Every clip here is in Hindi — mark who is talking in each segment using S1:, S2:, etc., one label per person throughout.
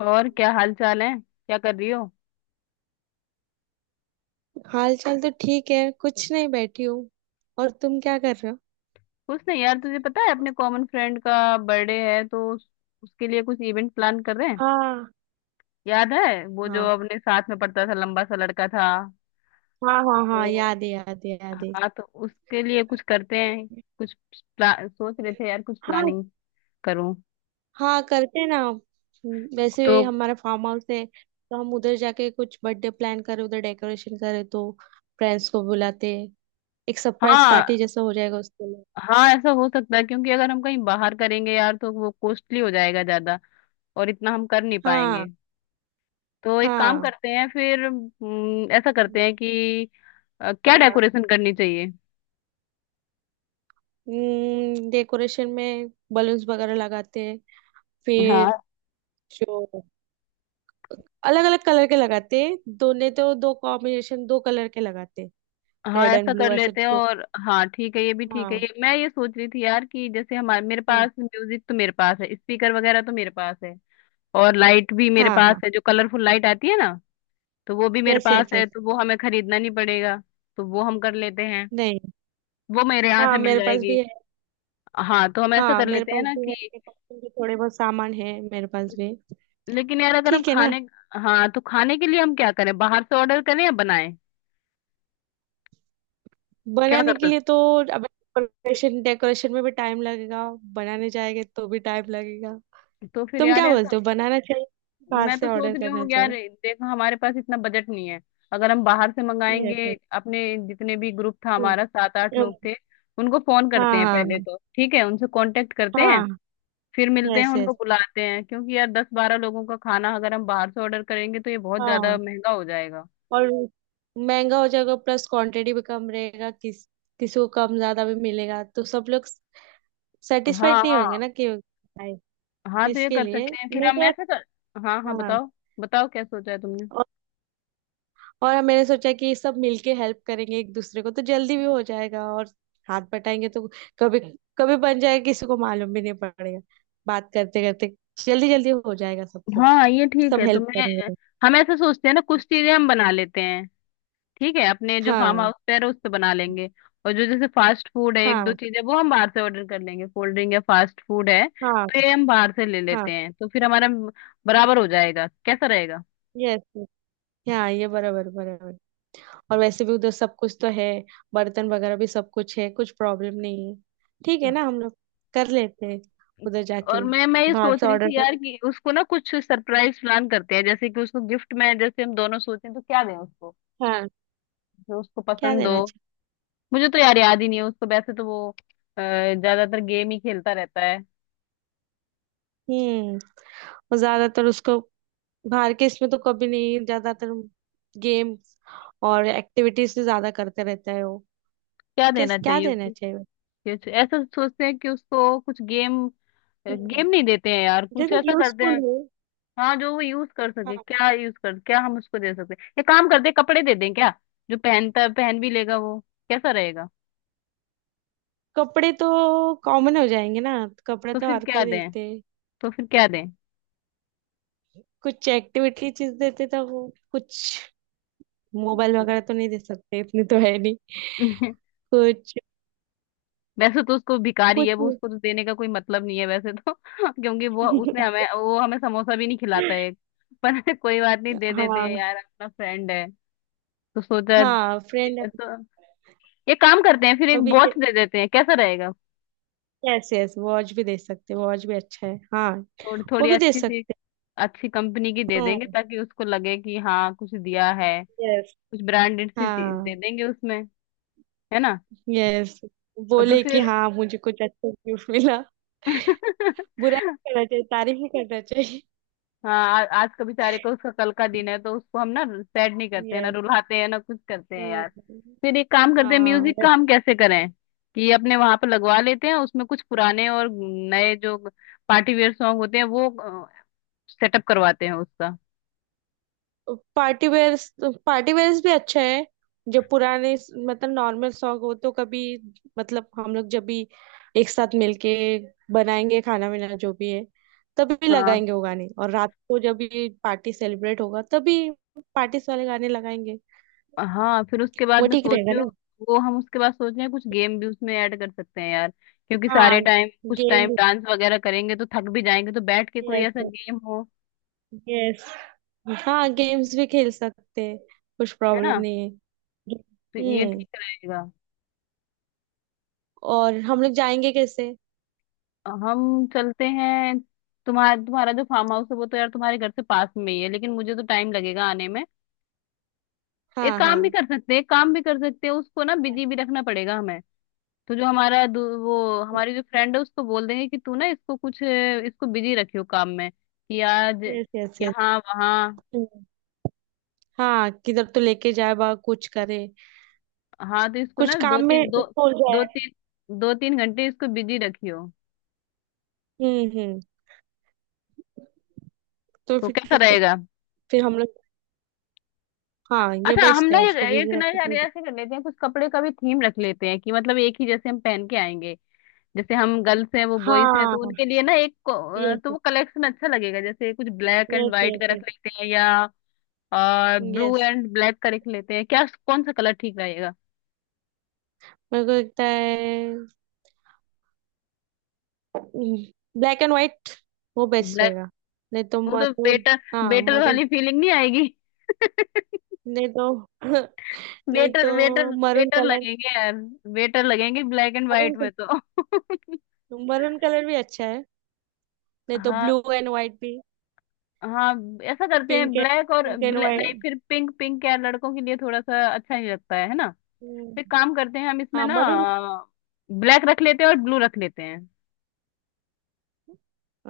S1: और क्या हाल चाल है, क्या कर रही हो।
S2: हाल चाल तो ठीक है, कुछ नहीं, बैठी हूँ। और तुम क्या कर रहे हो?
S1: कुछ नहीं यार, तुझे पता है अपने कॉमन फ्रेंड का बर्थडे है, तो उसके लिए कुछ इवेंट प्लान कर रहे हैं।
S2: हाँ,
S1: याद है वो जो
S2: हाँ,
S1: अपने साथ में पढ़ता था, लंबा सा लड़का था।
S2: हाँ, हाँ, हाँ,
S1: तो
S2: याद है, याद है, याद है।
S1: हाँ, तो उसके लिए कुछ करते हैं। कुछ सोच रहे थे यार कुछ
S2: हाँ।
S1: प्लानिंग करूं।
S2: हाँ, करते हैं ना। वैसे
S1: तो
S2: भी हमारा फार्म हाउस है, तो हम उधर जाके कुछ बर्थडे प्लान करें, उधर डेकोरेशन करें, तो फ्रेंड्स को बुलाते हैं। एक सरप्राइज
S1: हाँ
S2: पार्टी जैसा हो जाएगा उसके लिए।
S1: हाँ, ऐसा हो सकता है, क्योंकि अगर हम कहीं बाहर करेंगे यार, तो वो कॉस्टली हो जाएगा ज्यादा, और इतना हम कर नहीं पाएंगे।
S2: हाँ।
S1: तो एक काम
S2: हाँ।
S1: करते हैं फिर, ऐसा करते हैं कि क्या
S2: हाँ।
S1: डेकोरेशन करनी चाहिए।
S2: डेकोरेशन में बलून्स वगैरह लगाते हैं। फिर
S1: हाँ
S2: जो अलग अलग कलर के लगाते हैं, दोनों, तो दो कॉम्बिनेशन, दो कलर के लगाते हैं,
S1: हाँ,
S2: रेड
S1: ऐसा
S2: एंड
S1: कर
S2: ब्लू, ऐसे
S1: लेते हैं।
S2: जो।
S1: और हाँ ठीक है, ये भी ठीक है।
S2: हाँ।
S1: ये मैं ये सोच रही थी यार कि जैसे हमारे मेरे
S2: हम्म।
S1: पास म्यूजिक तो मेरे पास है, स्पीकर वगैरह तो मेरे पास है, और लाइट भी मेरे
S2: हाँ,
S1: पास
S2: हाँ।
S1: है, जो कलरफुल लाइट आती है ना, तो वो भी मेरे
S2: यस,
S1: पास
S2: यस,
S1: है।
S2: यस।
S1: तो वो हमें खरीदना नहीं पड़ेगा, तो वो हम कर लेते हैं।
S2: नहीं।
S1: वो मेरे यहाँ से
S2: हाँ,
S1: मिल
S2: मेरे पास
S1: जाएगी।
S2: भी है।
S1: हाँ तो हम ऐसा
S2: हाँ,
S1: कर
S2: मेरे
S1: लेते हैं
S2: पास
S1: ना
S2: भी है,
S1: कि,
S2: मेरे पास भी थोड़े बहुत सामान है मेरे पास भी।
S1: लेकिन यार अगर हम
S2: ठीक है ना।
S1: खाने, हाँ, तो खाने के लिए हम क्या करें, बाहर से ऑर्डर करें या बनाएं, क्या कर
S2: बनाने के
S1: सकते।
S2: लिए तो, अब डेकोरेशन, डेकोरेशन में भी टाइम लगेगा, बनाने जाएंगे तो भी टाइम लगेगा।
S1: तो फिर
S2: तुम
S1: यार
S2: क्या बोलते
S1: ऐसा,
S2: हो, बनाना चाहिए बाहर
S1: मैं
S2: से
S1: तो सोच
S2: ऑर्डर
S1: रही
S2: करना
S1: हूँ यार,
S2: चाहिए?
S1: देखो हमारे पास इतना बजट नहीं है। अगर हम बाहर से मंगाएंगे,
S2: यस।
S1: अपने जितने भी ग्रुप था
S2: यस।
S1: हमारा, 7-8 लोग थे, उनको फोन
S2: हाँ,
S1: करते हैं
S2: हाँ।
S1: पहले। तो ठीक है, उनसे कांटेक्ट करते हैं,
S2: हाँ।
S1: फिर मिलते हैं,
S2: यस,
S1: उनको
S2: यस।
S1: बुलाते हैं, क्योंकि यार 10-12 लोगों का खाना अगर हम बाहर से ऑर्डर करेंगे तो ये बहुत
S2: हाँ,
S1: ज्यादा
S2: yes, yes, हाँ।
S1: महंगा हो जाएगा।
S2: और महंगा हो जाएगा, प्लस क्वांटिटी भी कम रहेगा। किसी को कम ज्यादा भी मिलेगा तो सब लोग
S1: हाँ
S2: सेटिस्फाइड नहीं
S1: हाँ
S2: होंगे ना, कि आए।
S1: हाँ, तो ये
S2: इसके
S1: कर
S2: लिए
S1: सकते हैं फिर
S2: मेरे
S1: हम,
S2: को।
S1: ऐसे कर। हाँ हाँ,
S2: हाँ।
S1: बताओ, बताओ क्या सोचा है तुमने।
S2: और, और मैंने सोचा कि सब मिलके हेल्प करेंगे एक दूसरे को, तो जल्दी भी हो जाएगा, और हाथ बटाएंगे तो कभी कभी बन जाएगा, किसी को मालूम भी नहीं पड़ेगा। बात करते करते जल्दी जल्दी हो जाएगा सब कुछ।
S1: हाँ ये ठीक
S2: सब
S1: है, तो
S2: हेल्प
S1: मैं,
S2: करेंगे।
S1: हम ऐसे सोचते हैं ना, कुछ चीजें हम बना लेते हैं। ठीक है, अपने जो फार्म
S2: हाँ।
S1: हाउस पे है उस पे बना लेंगे, और जो जैसे फास्ट फूड है, एक दो
S2: हाँ।
S1: चीजें, वो हम बाहर से ऑर्डर कर लेंगे। कोल्ड ड्रिंक या फास्ट फूड है
S2: हाँ।
S1: तो ये हम बाहर से ले
S2: हाँ।
S1: लेते हैं, तो फिर हमारा बराबर हो जाएगा, कैसा रहेगा।
S2: यस। हाँ, ये बराबर बराबर। और वैसे भी उधर सब कुछ तो है, बर्तन वगैरह भी सब कुछ है, कुछ प्रॉब्लम नहीं है। ठीक है ना, हम लोग कर लेते हैं उधर
S1: और
S2: जाके।
S1: मैं ये
S2: बाहर
S1: सोच
S2: से
S1: रही
S2: ऑर्डर
S1: थी यार
S2: कर।
S1: कि उसको ना कुछ सरप्राइज प्लान करते हैं। जैसे कि उसको गिफ्ट में, जैसे हम दोनों सोचें, तो क्या दें उसको,
S2: हाँ।
S1: जो उसको
S2: क्या
S1: पसंद
S2: देना
S1: हो। मुझे तो यार याद ही नहीं है उसको। वैसे तो वो ज्यादातर गेम ही खेलता रहता है।
S2: चाहिए? और ज्यादातर उसको बाहर के इसमें तो कभी नहीं, ज्यादातर गेम्स और एक्टिविटीज से ज्यादा करते रहता है वो।
S1: क्या देना
S2: कैस क्या
S1: चाहिए
S2: देना
S1: उसको।
S2: चाहिए?
S1: कुछ ऐसा सोचते हैं कि उसको कुछ गेम,
S2: हम्म,
S1: गेम नहीं देते हैं यार, कुछ
S2: जैसे
S1: ऐसा करते
S2: यूजफुल
S1: हैं।
S2: हो।
S1: हाँ जो वो यूज कर सके,
S2: हाँ।
S1: क्या यूज कर, क्या हम उसको दे सकते हैं, ये काम करते हैं, कपड़े दे दें क्या, जो पहनता है पहन भी लेगा वो। कैसा रहेगा।
S2: कपड़े तो कॉमन हो जाएंगे ना, कपड़े
S1: तो
S2: तो
S1: फिर
S2: हर
S1: क्या
S2: कोई
S1: दें,
S2: देते हैं।
S1: तो फिर क्या दें।
S2: कुछ एक्टिविटी चीज देते तो वो कुछ, मोबाइल वगैरह तो नहीं दे सकते, इतनी तो है नहीं। कुछ।
S1: वैसे तो उसको, भिखारी है
S2: कुछ।
S1: वो, उसको तो देने का कोई मतलब नहीं है वैसे तो, क्योंकि वो उसने हमें वो हमें समोसा भी नहीं खिलाता है, पर कोई बात नहीं, दे देते हैं
S2: हाँ।
S1: यार, अपना फ्रेंड है, तो सोचा।
S2: हाँ, फ्रेंड।
S1: ये तो ये काम करते हैं फिर, एक
S2: अभी।
S1: वॉच दे देते हैं, कैसा रहेगा।
S2: यस, यस, वॉच भी दे सकते, वॉच भी अच्छा है, हाँ।
S1: थोड़ी
S2: वो
S1: थोड़ी
S2: भी दे
S1: अच्छी सी,
S2: सकते।
S1: अच्छी कंपनी की दे देंगे,
S2: हम्म।
S1: ताकि उसको लगे कि हाँ कुछ दिया है।
S2: यस।
S1: कुछ ब्रांडेड सी चीज
S2: हाँ।
S1: दे देंगे उसमें, है ना।
S2: यस।
S1: और तो
S2: बोले कि
S1: फिर
S2: हाँ, मुझे कुछ अच्छा गिफ्ट मिला। बुरा नहीं करना चाहिए, तारीफ ही करना चाहिए।
S1: हाँ, आज का बेचारे को, उसका कल का दिन है, तो उसको हम ना सैड नहीं करते हैं, ना
S2: यस।
S1: रुलाते हैं, ना कुछ करते हैं यार। फिर एक काम करते हैं,
S2: हाँ।
S1: म्यूजिक का हम कैसे करें, कि अपने वहां पर लगवा लेते हैं। उसमें कुछ पुराने और नए जो पार्टी वेयर सॉन्ग होते हैं, वो सेटअप करवाते हैं उसका।
S2: Party wear. पार्टी वेयर्स भी अच्छा है। जो पुराने, मतलब नॉर्मल सॉन्ग हो तो कभी, मतलब हम लोग जब भी एक साथ मिलके बनाएंगे खाना वाना जो भी है, तभी
S1: हाँ।
S2: लगाएंगे वो गाने, और रात को जब भी पार्टी सेलिब्रेट होगा तभी पार्टीज वाले गाने लगाएंगे।
S1: हाँ फिर उसके बाद
S2: वो
S1: मैं
S2: ठीक
S1: सोच
S2: रहेगा
S1: रही हूँ,
S2: ना?
S1: वो हम उसके बाद सोच रहे हैं, कुछ गेम भी उसमें ऐड कर सकते हैं यार, क्योंकि
S2: हाँ,
S1: सारे टाइम कुछ टाइम
S2: गेम।
S1: डांस वगैरह करेंगे तो थक भी जाएंगे, तो बैठ के कोई
S2: यस।
S1: ऐसा गेम हो।
S2: यस। हाँ, गेम्स भी खेल सकते हैं, कुछ
S1: है
S2: प्रॉब्लम
S1: ना,
S2: नहीं है।
S1: तो ये
S2: हम्म।
S1: ठीक रहेगा।
S2: और हम लोग जाएंगे कैसे?
S1: हम चलते हैं। तुम्हारा, तुम्हारा जो फार्म हाउस है वो तो यार तुम्हारे घर से पास में ही है, लेकिन मुझे तो टाइम लगेगा आने में। एक
S2: हाँ,
S1: काम भी
S2: हाँ।
S1: कर सकते हैं, एक काम भी कर सकते हैं, उसको ना बिजी भी रखना पड़ेगा हमें। तो जो हमारा वो हमारी जो फ्रेंड है, उसको बोल देंगे कि तू ना इसको कुछ, इसको बिजी रखियो काम में कि आज
S2: यस, यस, यस।
S1: यहाँ वहाँ।
S2: हाँ, किधर तो लेके जाए, बा कुछ करे,
S1: हाँ, तो इसको
S2: कुछ
S1: ना
S2: काम में उसको
S1: दो
S2: उलझाए।
S1: तीन दो तीन घंटे इसको बिजी रखियो।
S2: हम्म, हम्म। तो
S1: तो
S2: फिर
S1: कैसा
S2: ठीक है,
S1: रहेगा।
S2: फिर हम लोग। हाँ, ये
S1: अच्छा हम
S2: बेस्ट
S1: ना
S2: है,
S1: एक
S2: उसको
S1: एक
S2: बिजी
S1: ना
S2: रखे
S1: यार,
S2: तो।
S1: ऐसे कर लेते हैं, कुछ कपड़े का भी थीम रख लेते हैं, कि मतलब एक ही जैसे हम पहन के आएंगे। जैसे हम गर्ल्स हैं, वो बॉयज हैं, तो
S2: हाँ।
S1: उनके लिए ना एक तो
S2: यस,
S1: वो कलेक्शन अच्छा लगेगा। जैसे कुछ ब्लैक एंड
S2: यस,
S1: व्हाइट का
S2: यस।
S1: रख
S2: यस।
S1: लेते हैं, या और ब्लू
S2: यस,
S1: एंड ब्लैक का रख लेते हैं क्या, कौन सा कलर ठीक रहेगा।
S2: मेरे को लगता है ब्लैक एंड व्हाइट, वो बेस्ट
S1: ब्लैक,
S2: रहेगा। नहीं तो
S1: वो तो
S2: मरून।
S1: बेटर,
S2: हाँ,
S1: बेटर
S2: मरून।
S1: वाली फीलिंग नहीं आएगी।
S2: नहीं तो। नहीं
S1: बेटर
S2: तो
S1: बेटर
S2: मरून
S1: बेटर
S2: कलर।
S1: लगेंगे यार, बेटर लगेंगे ब्लैक एंड व्हाइट
S2: मरून।
S1: में तो।
S2: मरून कलर भी अच्छा है। नहीं तो
S1: हाँ
S2: ब्लू एंड व्हाइट भी।
S1: हाँ, ऐसा करते हैं,
S2: पिंक एंड
S1: ब्लैक और
S2: पिंक एंड
S1: ब्लैक
S2: व्हाइट।
S1: नहीं, फिर पिंक, पिंक यार लड़कों के लिए थोड़ा सा अच्छा नहीं लगता है ना। फिर
S2: हम्म।
S1: काम करते हैं हम इसमें
S2: हाँ,
S1: ना,
S2: मरून।
S1: ब्लैक रख लेते हैं और ब्लू रख लेते हैं,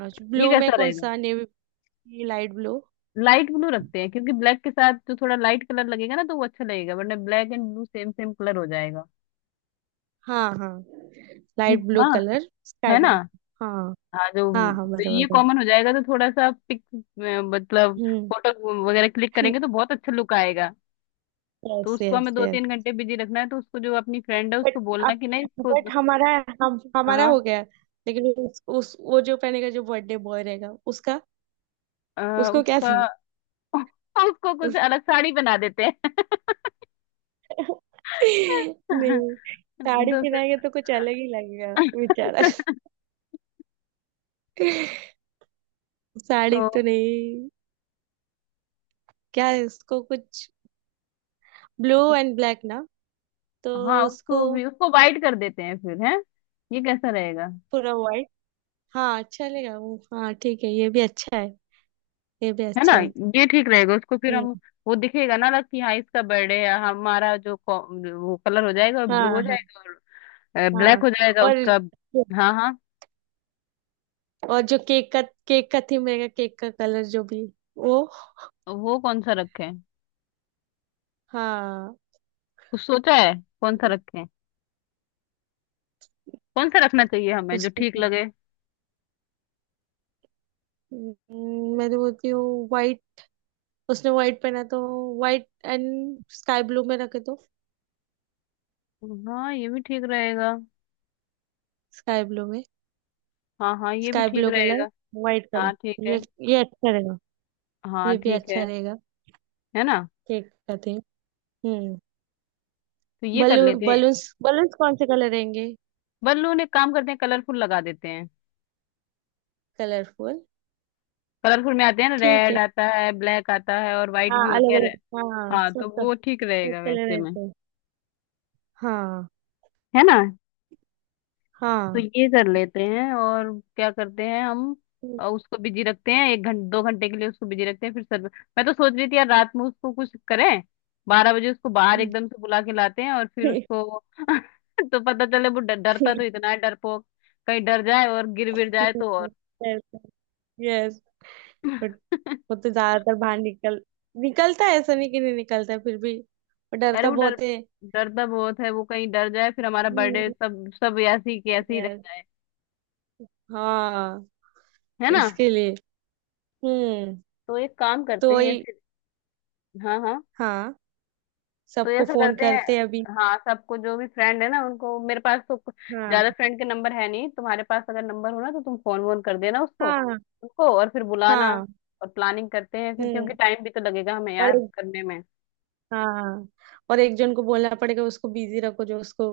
S2: अच्छा,
S1: ये
S2: ब्लू में
S1: कैसा
S2: कौन
S1: रहेगा।
S2: सा, navy, light blue?
S1: Light blue रखते हैं, क्योंकि ब्लैक के साथ जो थोड़ा लाइट कलर लगेगा ना, तो वो अच्छा लगेगा, वरना black and blue same same colour हो जाएगा।
S2: हाँ, हाँ।
S1: ठीक,
S2: लाइट ब्लू
S1: हाँ,
S2: कलर, स्काई
S1: है ना।
S2: ब्लू। हाँ,
S1: हाँ जो
S2: हाँ, हाँ,
S1: तो
S2: बराबर
S1: ये
S2: बराबर।
S1: कॉमन हो जाएगा, तो थोड़ा सा पिक, मतलब
S2: हम्म।
S1: फोटो वगैरह क्लिक करेंगे तो बहुत अच्छा लुक आएगा। तो
S2: यस,
S1: उसको
S2: यस,
S1: हमें दो
S2: यस।
S1: तीन घंटे बिजी रखना है, तो उसको जो अपनी फ्रेंड है
S2: बट
S1: उसको बोलना
S2: अब,
S1: कि नहीं इसको।
S2: बट हमारा, हम हमारा हो
S1: हाँ
S2: गया। लेकिन उस वो जो पहनेगा, जो बर्थडे बॉय रहेगा उसका, उसको क्या
S1: उसका,
S2: थी,
S1: उसको कुछ
S2: उसका।
S1: अलग साड़ी बना देते हैं।
S2: नहीं, साड़ी
S1: तो फिर
S2: पहनाएंगे तो कुछ अलग ही लगेगा, बेचारा।
S1: तो
S2: साड़ी तो नहीं। क्या है, उसको कुछ ब्लू एंड ब्लैक ना, तो
S1: हाँ
S2: उसको
S1: उसको भी, उसको वाइट कर देते हैं फिर, है ये कैसा रहेगा।
S2: पूरा व्हाइट। हाँ, चलेगा वो, हाँ ठीक है, ये भी अच्छा है, ये भी
S1: है ना,
S2: अच्छा है।
S1: ये ठीक रहेगा। उसको फिर हम,
S2: हम्म।
S1: वो दिखेगा ना अलग, कि हाँ इसका बर्थडे है, हमारा जो वो कलर हो जाएगा, ब्लू हो
S2: हाँ, हाँ।
S1: जाएगा और
S2: हाँ,
S1: ब्लैक हो जाएगा
S2: और
S1: उसका। हाँ हाँ,
S2: और जो केक का, केक का थीम रहेगा, केक का कलर जो भी वो।
S1: तो वो कौन सा रखें,
S2: हाँ।
S1: कुछ सोचा है, कौन सा रखें, कौन सा रखना चाहिए हमें,
S2: उस
S1: जो
S2: पे
S1: ठीक लगे।
S2: मैं तो बोलती हूँ व्हाइट, उसने व्हाइट पहना तो व्हाइट एंड स्काई ब्लू में रखे तो,
S1: हाँ ये भी ठीक रहेगा।
S2: स्काई ब्लू में,
S1: हाँ हाँ, ये भी
S2: स्काई
S1: ठीक
S2: ब्लू कलर,
S1: रहेगा।
S2: व्हाइट
S1: हाँ
S2: कलर,
S1: ठीक है।
S2: ये ये अच्छा रहेगा,
S1: हाँ
S2: ये भी
S1: ठीक
S2: अच्छा
S1: है
S2: रहेगा।
S1: है ना।
S2: केक का थीम। हम्म।
S1: तो ये कर लेते हैं।
S2: बलून्स कौन से कलर रहेंगे?
S1: बल्लू ने काम करते हैं, कलरफुल लगा देते हैं।
S2: कलरफुल।
S1: कलरफुल में आते हैं ना,
S2: ठीक
S1: रेड
S2: है।
S1: आता है, ब्लैक आता है, और वाइट
S2: हाँ,
S1: भी होते
S2: अलग
S1: हैं।
S2: अलग, हाँ
S1: हाँ,
S2: सब,
S1: तो
S2: तो
S1: वो ठीक
S2: सब
S1: रहेगा
S2: कलर
S1: वैसे में।
S2: रहते हैं। हाँ।
S1: है ना, तो
S2: हाँ।
S1: ये कर लेते हैं। और क्या करते हैं हम, उसको बिजी रखते हैं 1-2 घंटे के लिए, उसको बिजी रखते हैं फिर सर। मैं तो सोच रही थी यार, रात में उसको कुछ करें। 12 बजे उसको बाहर एकदम से बुला के लाते हैं, और फिर उसको। तो पता चले, वो डरता तो इतना है, डरपोक, कहीं डर जाए और गिर विर जाए तो, और
S2: यस। बट वो तो ज्यादातर बाहर निकलता है, ऐसा नहीं कि नहीं निकलता है, फिर भी वो
S1: अरे,
S2: डरता
S1: वो डर,
S2: बहुत है।
S1: डरता बहुत है, वो कहीं डर जाए, फिर हमारा बर्थडे सब सब ऐसी की ऐसी रह
S2: यस।
S1: जाए,
S2: हाँ।
S1: है ना।
S2: इसके लिए। हम्म।
S1: तो एक काम
S2: तो
S1: करते हैं
S2: वही।
S1: फिर। हाँ हाँ,
S2: हाँ,
S1: तो
S2: सबको
S1: ऐसा
S2: फोन
S1: करते हैं।
S2: करते हैं अभी।
S1: हाँ सबको, जो भी फ्रेंड है ना उनको, मेरे पास तो
S2: हाँ।
S1: ज्यादा फ्रेंड के नंबर है नहीं, तुम्हारे पास अगर नंबर हो ना तो तुम फोन वोन कर देना उसको,
S2: हाँ।
S1: उनको, और फिर बुलाना
S2: हाँ।
S1: और प्लानिंग करते हैं फिर, क्योंकि
S2: हम्म।
S1: टाइम भी तो लगेगा हमें यार
S2: और।
S1: करने में।
S2: हाँ, और एक जन को बोलना पड़ेगा, उसको बिजी रखो, जो उसको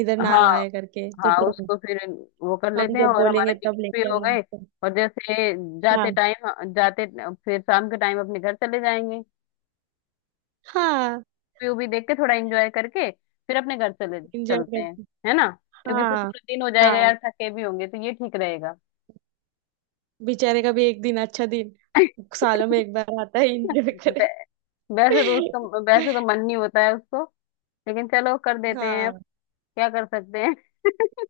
S2: इधर ना
S1: हाँ
S2: लाए करके, तो
S1: हाँ
S2: फिर
S1: उसको फिर, वो कर
S2: हम
S1: लेते हैं,
S2: जब
S1: और हमारे
S2: बोलेंगे
S1: गिफ्ट
S2: तब
S1: भी
S2: लेके
S1: हो
S2: आना
S1: गए।
S2: इसको।
S1: और जैसे जाते
S2: हाँ।
S1: टाइम, जाते, फिर शाम के टाइम अपने घर चले जाएंगे।
S2: हाँ,
S1: व्यू भी देख के, थोड़ा एंजॉय करके, फिर अपने घर चले
S2: एंजॉय
S1: चलते हैं,
S2: करते।
S1: है ना, क्योंकि फिर
S2: हाँ।
S1: पूरा दिन हो जाएगा
S2: हाँ,
S1: यार, थके भी होंगे, तो ये ठीक रहेगा।
S2: बेचारे का भी एक दिन, अच्छा दिन सालों में एक बार आता है, एंजॉय करे।
S1: वै- वैसे तो उसका, वैसे तो मन नहीं होता है उसको, लेकिन चलो कर देते हैं अब,
S2: हाँ।
S1: क्या कर सकते हैं।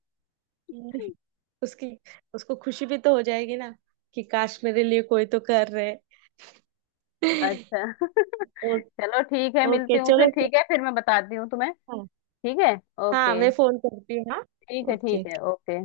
S2: उसकी उसको खुशी भी तो हो जाएगी ना, कि काश मेरे लिए कोई तो कर रहे।
S1: अच्छा।
S2: ओ,
S1: चलो ठीक है, मिलती
S2: ओके
S1: हूँ फिर,
S2: चलो फिर।
S1: ठीक है, फिर मैं बताती हूँ तुम्हें।
S2: हाँ।
S1: ठीक है,
S2: हाँ,
S1: ओके।
S2: मैं फोन करती हूँ, हाँ।
S1: ठीक है ठीक
S2: ओके।
S1: है, ओके।